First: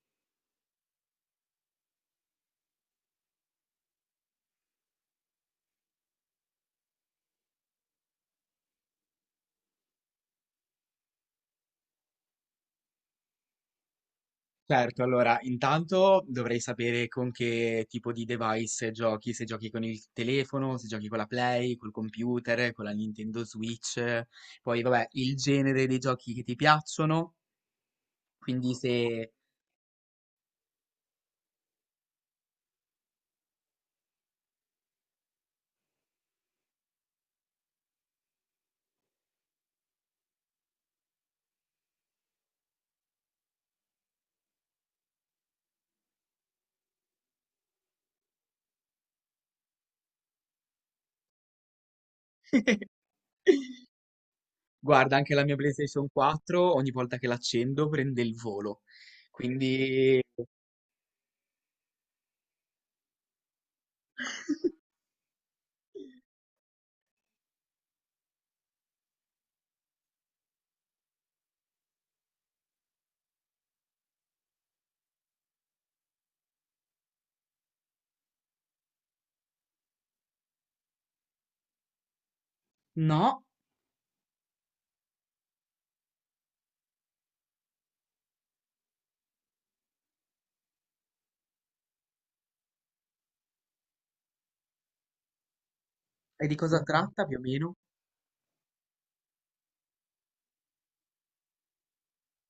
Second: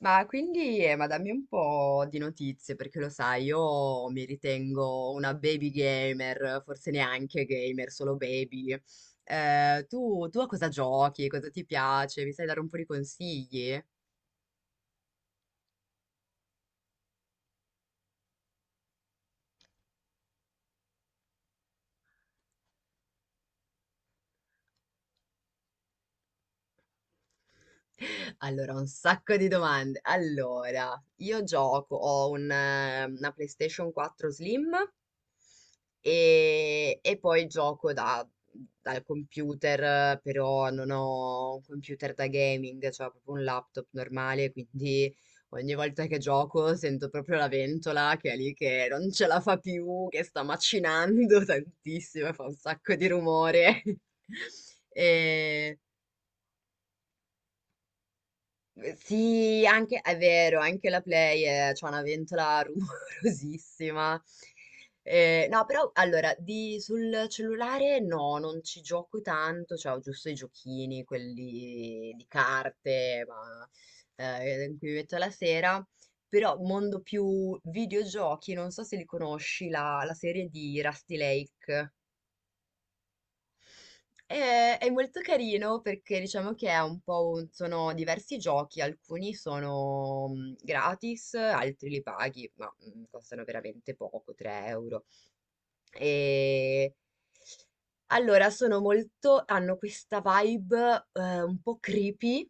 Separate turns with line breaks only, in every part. Ma quindi, dammi un po' di notizie, perché lo sai, io mi ritengo una baby gamer, forse neanche gamer, solo baby. Tu a cosa giochi? Cosa ti piace? Mi sai dare un po' di consigli?
Certo, allora, intanto dovrei sapere con che tipo di device giochi, se giochi con il telefono, se giochi con la Play, col computer, con la Nintendo Switch, poi vabbè, il genere dei giochi che ti piacciono,
Allora,
quindi
un
se
sacco di domande. Allora, io gioco, ho una PlayStation 4 Slim. E poi gioco dal computer, però non ho un computer da gaming, cioè ho proprio un laptop normale, quindi ogni volta che gioco sento proprio la ventola che è lì che non ce la fa più, che sta macinando tantissimo, e fa un sacco di rumore.
guarda anche la mia
E
PlayStation 4, ogni volta che l'accendo prende il volo,
sì, anche, è
quindi
vero, anche la Play c'ha una ventola rumorosissima. No, però allora, sul cellulare no, non ci gioco tanto, cioè ho giusto i giochini, quelli di carte, ma in cui mi metto la sera. Però mondo più videogiochi, non so se li conosci, la serie di Rusty Lake.
no,
È molto carino perché diciamo che è un po' sono diversi giochi, alcuni sono gratis, altri li paghi, ma costano veramente poco, 3 euro.
e di cosa
E
tratta più o meno?
allora sono molto, hanno questa vibe un po' creepy,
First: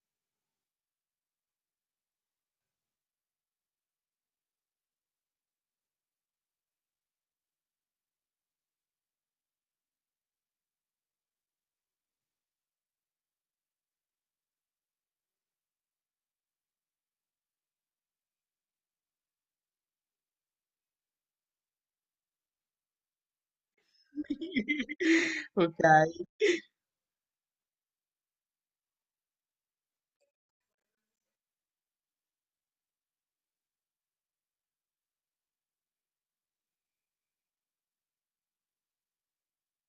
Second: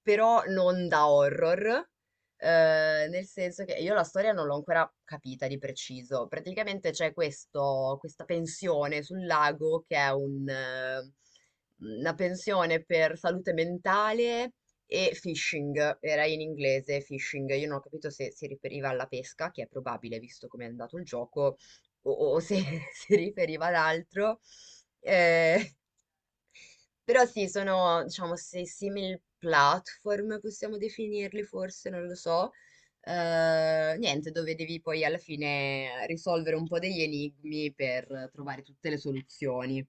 però non da horror, nel senso che io la storia non l'ho ancora capita di preciso. Praticamente c'è questo, questa pensione sul lago che è una pensione per salute mentale e fishing, era in inglese fishing, io non ho capito se si riferiva alla pesca, che è probabile visto come è andato il gioco, o se si riferiva ad altro. Eh,
Ok.
Però sì, sono, diciamo, se simil platform, possiamo definirli forse, non lo so. Niente, dove devi poi alla fine risolvere un po' degli enigmi per trovare tutte le soluzioni.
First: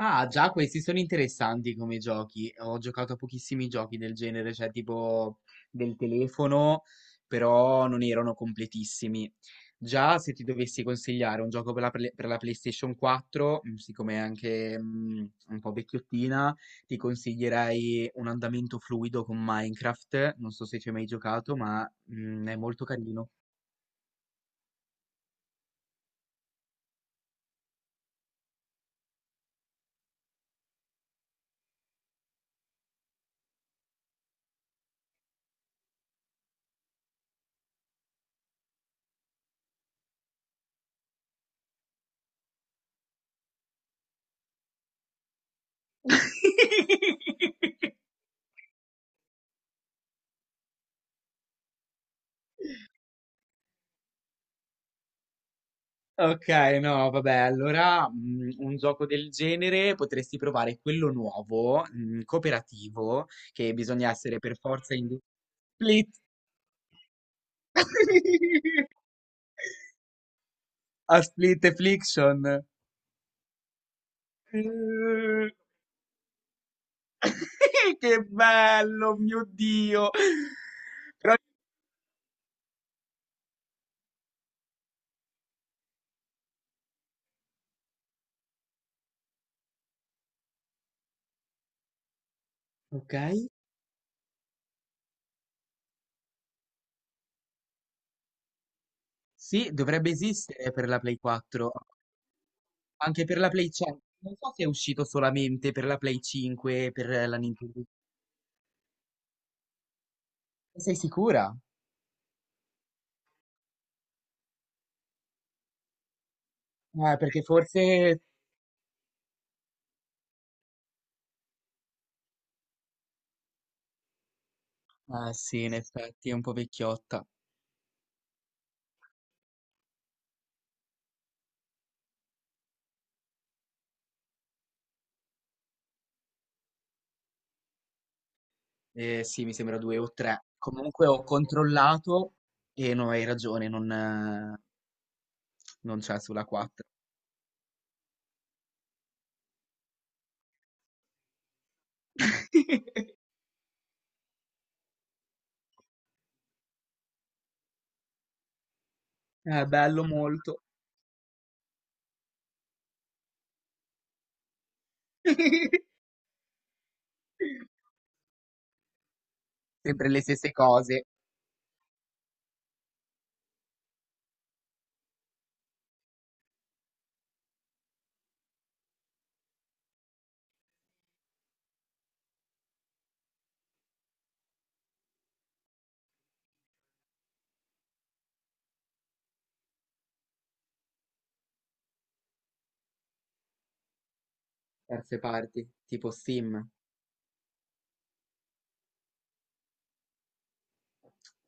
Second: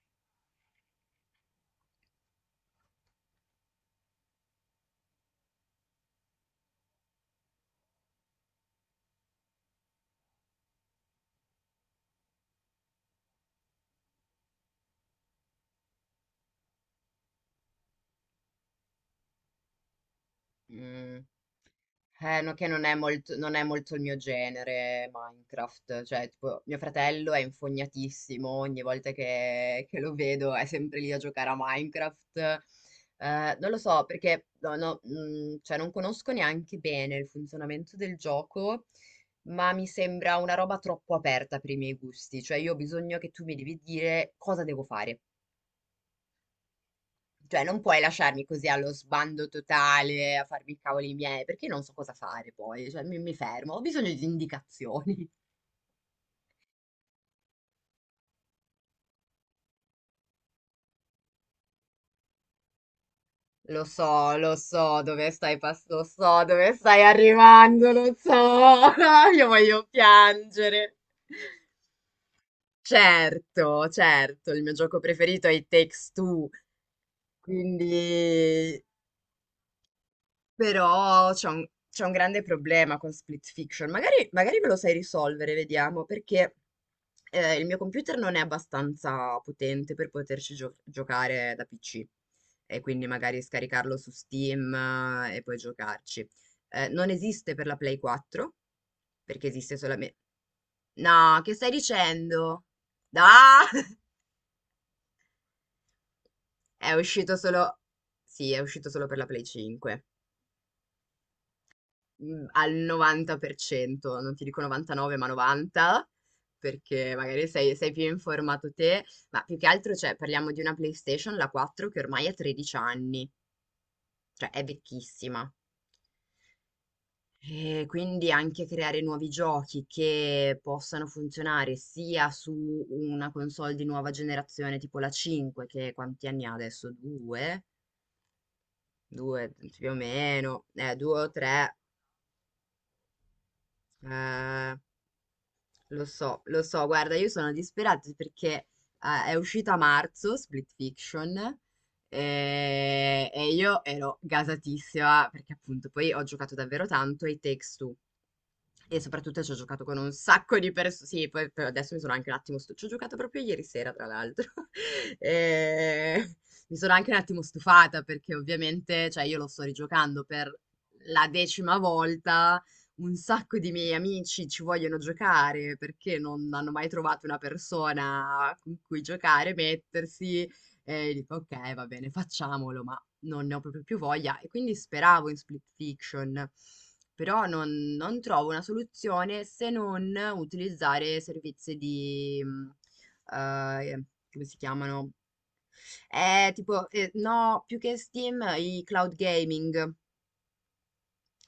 Ah, già, questi sono interessanti come giochi. Ho giocato a pochissimi giochi del genere, cioè tipo del telefono, però non erano completissimi. Già, se ti dovessi consigliare un gioco per la, Play- per la PlayStation 4, siccome è anche un po' vecchiottina, ti consiglierei un andamento fluido con Minecraft. Non so se ci hai mai
Mm.
giocato, ma
No,
è
che non
molto
è
carino.
molto, non è molto il mio genere Minecraft, cioè tipo mio fratello è infognatissimo, ogni volta che lo vedo è sempre lì a giocare a Minecraft. Non lo so perché no, no, cioè, non conosco neanche bene il funzionamento del gioco, ma mi sembra una roba troppo aperta per i miei gusti, cioè io ho bisogno che tu mi devi dire cosa devo fare. Cioè, non puoi lasciarmi così allo sbando totale, a farmi i cavoli miei, perché non so cosa fare poi, cioè mi fermo, ho bisogno di indicazioni.
Ok, no, vabbè, allora un gioco del genere potresti provare quello nuovo, cooperativo, che
Lo
bisogna
so,
essere per forza in due.
lo
Split!
so dove stai arrivando, lo so, io voglio piangere.
A Split Affliction.
Certo, certo, il mio gioco preferito
Eh,
è i Takes Two,
Che
quindi.
bello, mio Dio!
Però
Però-
c'è un grande problema con Split Fiction. Magari, magari ve lo sai risolvere, vediamo, perché il mio computer non è abbastanza potente per poterci giocare da PC. E quindi
Ok,
magari scaricarlo su Steam e poi giocarci. Non esiste per la Play 4, perché
sì,
esiste
dovrebbe
solamente.
esistere per la Play
No, che stai
4,
dicendo? No!
anche per la Play 5. Non so se è uscito solamente per la Play 5 e
È
per
uscito
la
solo.
Nintendo.
Sì, è uscito solo per la Play 5.
Sei sicura?
Al 90%, non ti dico 99, ma 90, perché
Perché
magari sei più
forse
informato te, ma più che altro, cioè, parliamo di una PlayStation, la 4, che ormai ha 13 anni, cioè è
ah
vecchissima.
sì, in effetti è un po' vecchiotta.
E quindi anche creare nuovi giochi che possano funzionare sia su una console di nuova generazione tipo la 5, che quanti anni ha adesso? Due?
Sì,
Due
mi sembra
più o
due o tre.
meno,
Comunque
due
ho
o tre.
controllato e no, hai ragione,
eh,
non c'è sulla
Lo so,
4.
guarda, io sono disperata perché è uscita a marzo Split Fiction e, io ero gasatissima perché appunto poi ho giocato davvero tanto ai Takes Two e soprattutto ci ho
È
giocato con
bello
un sacco
molto.
di persone. Sì, poi adesso mi sono anche un attimo stu- ci ho giocato proprio ieri sera, tra l'altro. E mi sono anche un attimo stufata perché ovviamente, cioè, io lo sto
Sempre le
rigiocando per
stesse cose,
la decima volta. Un sacco di miei amici ci vogliono giocare perché non hanno mai trovato una persona con cui giocare, mettersi. E dico, ok, va bene, facciamolo, ma non ne ho proprio più voglia e quindi speravo in Split Fiction, però non trovo una soluzione se non utilizzare servizi di, eh, come si chiamano?
terze parti, tipo Sim.
Tipo, no, più che Steam, i cloud gaming.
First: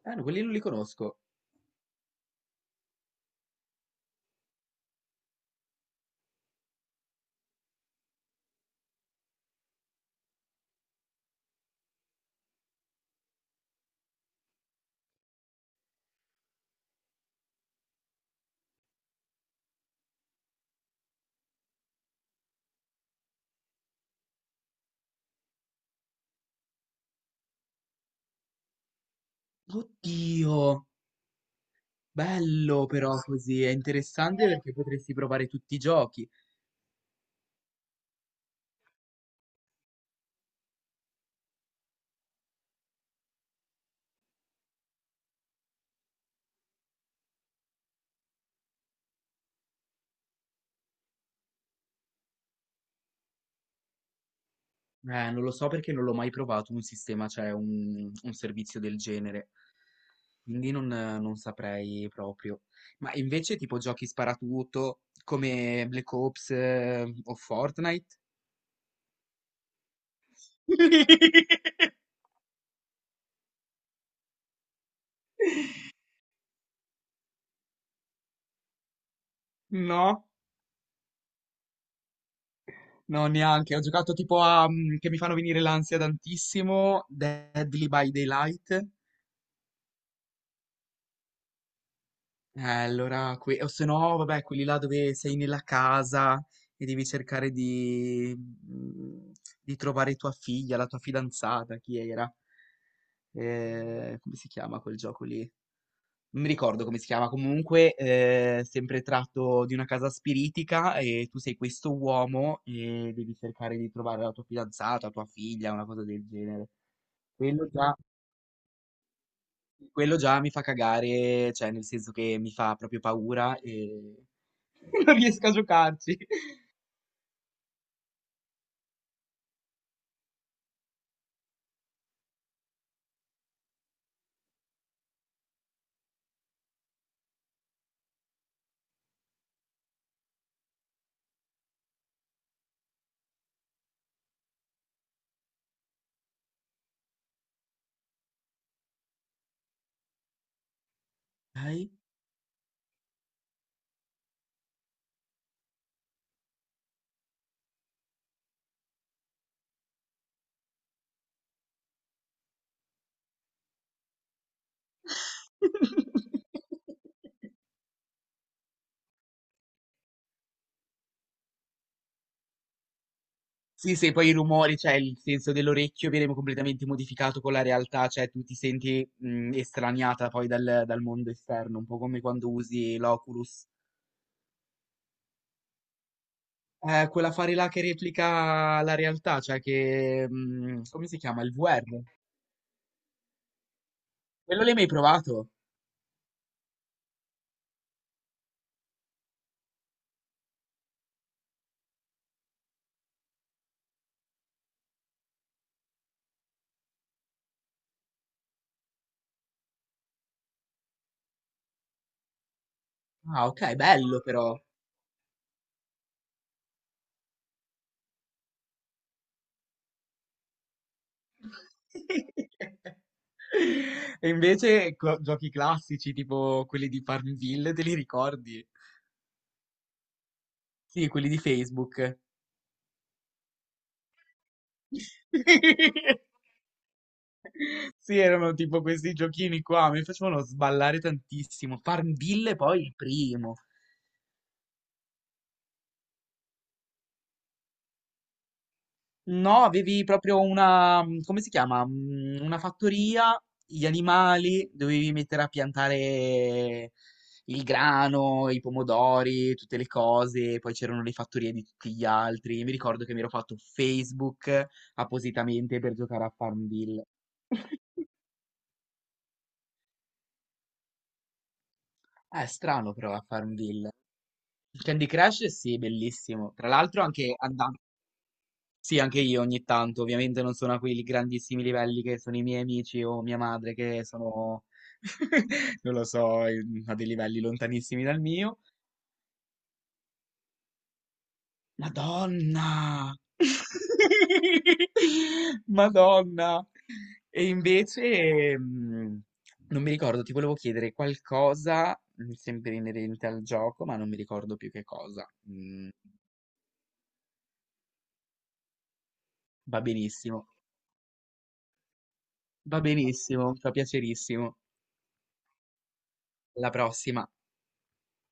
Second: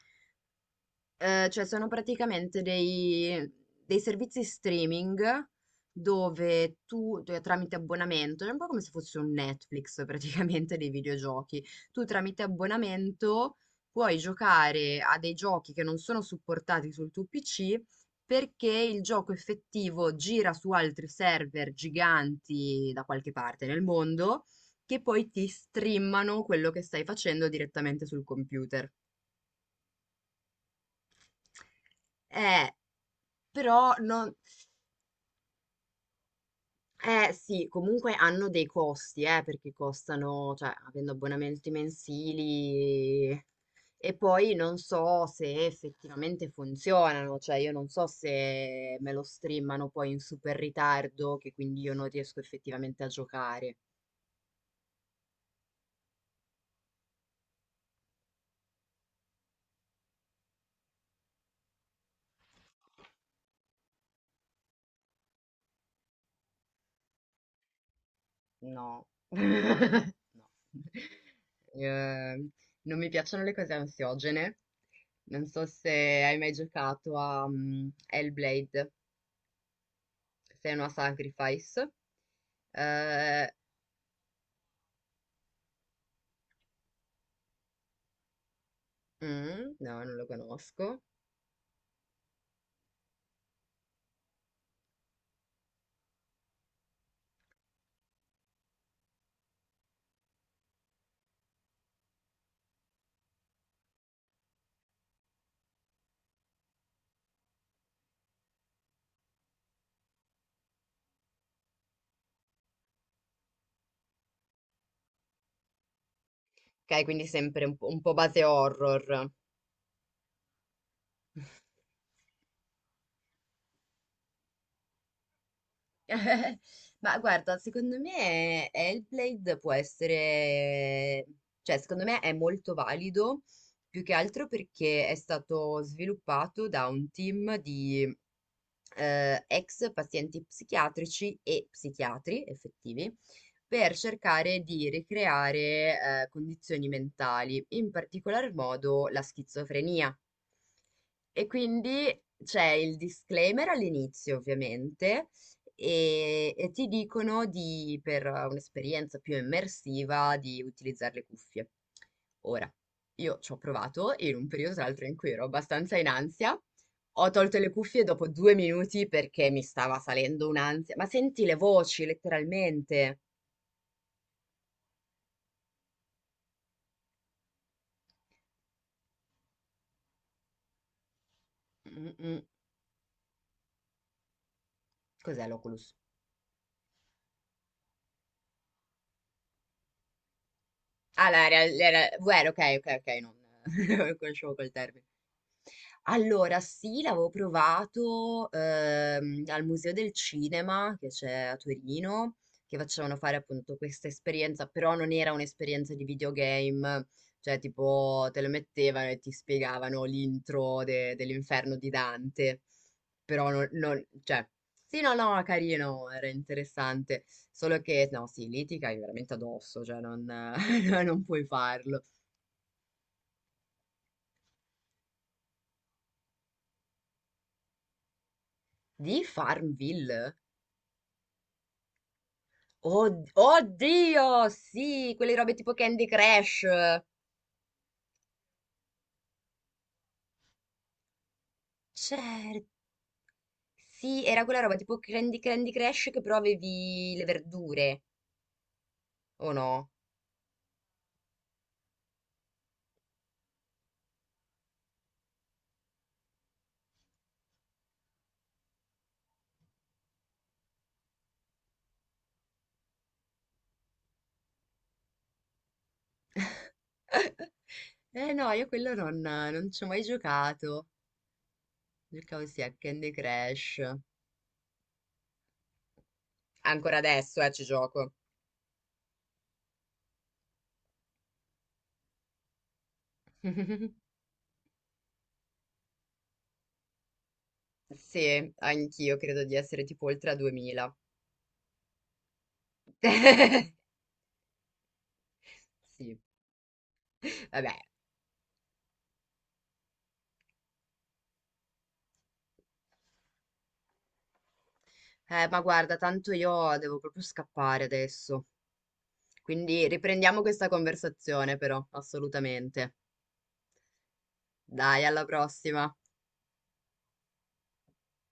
Ah, no, quelli non li conosco.
Cioè sono praticamente dei servizi streaming dove tramite abbonamento, è un po' come se fosse un Netflix praticamente dei videogiochi, tu tramite abbonamento puoi giocare a dei giochi che non sono supportati sul tuo PC perché il gioco effettivo gira su altri server giganti da qualche parte nel mondo che poi ti streamano quello che stai facendo direttamente sul computer.
Oddio,
Eh,
bello però così, è
Però non
interessante perché potresti provare tutti i giochi.
eh sì, comunque hanno dei costi, perché costano, cioè, avendo abbonamenti mensili e poi non so se effettivamente funzionano, cioè io non so se me lo streamano poi in super ritardo, che quindi io non riesco effettivamente a giocare.
Non lo so perché non l'ho mai provato un sistema, cioè un servizio del genere. Quindi non saprei proprio. Ma invece tipo giochi sparatutto come Black Ops o Fortnite?
No. No. Eh, Non mi piacciono le cose ansiogene. Non so se hai mai giocato a Hellblade.
No,
Senua Sacrifice.
no,
Eh,
neanche. Ho giocato tipo a che mi fanno venire l'ansia tantissimo, Deadly by Daylight.
no, non lo conosco.
Allora, que- o se no, vabbè, quelli là dove sei nella casa e devi cercare di, di trovare tua figlia, la tua fidanzata, chi era? Come si chiama quel gioco lì? Non mi ricordo come si chiama, comunque sempre tratto di una casa spiritica e tu sei questo uomo e devi cercare di trovare la tua fidanzata, tua figlia, una cosa del genere.
Ok, quindi sempre
Quello già,
un po' base horror.
quello già mi fa cagare, cioè nel senso che mi fa proprio paura e non riesco a giocarci.
Ma guarda, secondo me Hellblade può essere, cioè secondo me è molto valido, più che altro perché è stato sviluppato da un team di ex pazienti psichiatrici e psichiatri effettivi per cercare di ricreare condizioni mentali, in particolar modo la schizofrenia. E
Dai.
quindi c'è il disclaimer all'inizio, ovviamente, e ti dicono per un'esperienza più immersiva di utilizzare le cuffie. Ora, io ci ho provato in un periodo tra l'altro in cui ero abbastanza in ansia. Ho tolto le cuffie dopo 2 minuti perché mi stava salendo un'ansia. Ma senti le voci, letteralmente.
Sì, sì, poi i rumori, cioè il senso dell'orecchio viene completamente modificato con la realtà, cioè tu ti senti estraniata poi dal mondo esterno, un po'
Mm,
come
mm. Mm.
quando usi l'Oculus.
Cos'è l'Oculus?
Quell'affare là che replica la realtà, cioè che... come si
Ah,
chiama? Il VR.
VR, ok, ok, ok, non, non conoscevo
Quello
quel
l'hai mai
termine.
provato?
Allora sì, l'avevo provato, al Museo del Cinema che c'è a Torino, che facevano fare appunto questa esperienza, però non era un'esperienza di videogame, cioè tipo te lo mettevano e ti spiegavano l'intro dell'Inferno di Dante,
Ah,
però non,
ok,
non-
bello
cioè,
però.
sì, no, no, carino, era interessante, solo che, no, sì, lì ti cai veramente addosso, cioè non non puoi farlo.
E invece co- giochi classici tipo quelli di Farmville, te li ricordi?
Di Farmville?
Sì, quelli di Facebook.
Oddio, sì, quelle robe tipo Candy Crush.
Sì, erano tipo questi giochini qua, mi facevano sballare tantissimo. Farmville
Certo,
poi il primo.
sì, era quella roba tipo Candy Crush che però avevi le verdure, o
No,
no?
avevi proprio una, come si chiama? Una fattoria, gli animali, dovevi mettere a piantare il grano, i pomodori, tutte le cose, poi c'erano le fattorie di tutti gli altri. Mi ricordo che mi ero fatto Facebook appositamente per giocare a Farmville.
Eh no, io quello non ci ho mai giocato. Giocavo
È
sì a
strano
Candy
però a
Crush.
Farmville. Candy Crush sì, bellissimo. Tra
Ancora
l'altro anche
adesso, ci
andando
gioco.
sì, anche io ogni tanto, ovviamente non sono a quei grandissimi livelli che sono i miei amici o mia madre che sono, non lo so, in- a dei livelli lontanissimi dal
Sì,
mio.
anch'io credo di essere tipo oltre a 2000.
Madonna!
Sì,
Madonna! E
vabbè.
invece, non mi ricordo, ti volevo chiedere qualcosa, sempre inerente al gioco, ma non mi ricordo più che cosa.
Ma
Mm,
guarda, tanto io devo proprio scappare adesso.
va
Quindi riprendiamo
benissimo,
questa conversazione però,
va
assolutamente.
benissimo, fa piacerissimo.
Dai, alla prossima.
Alla prossima.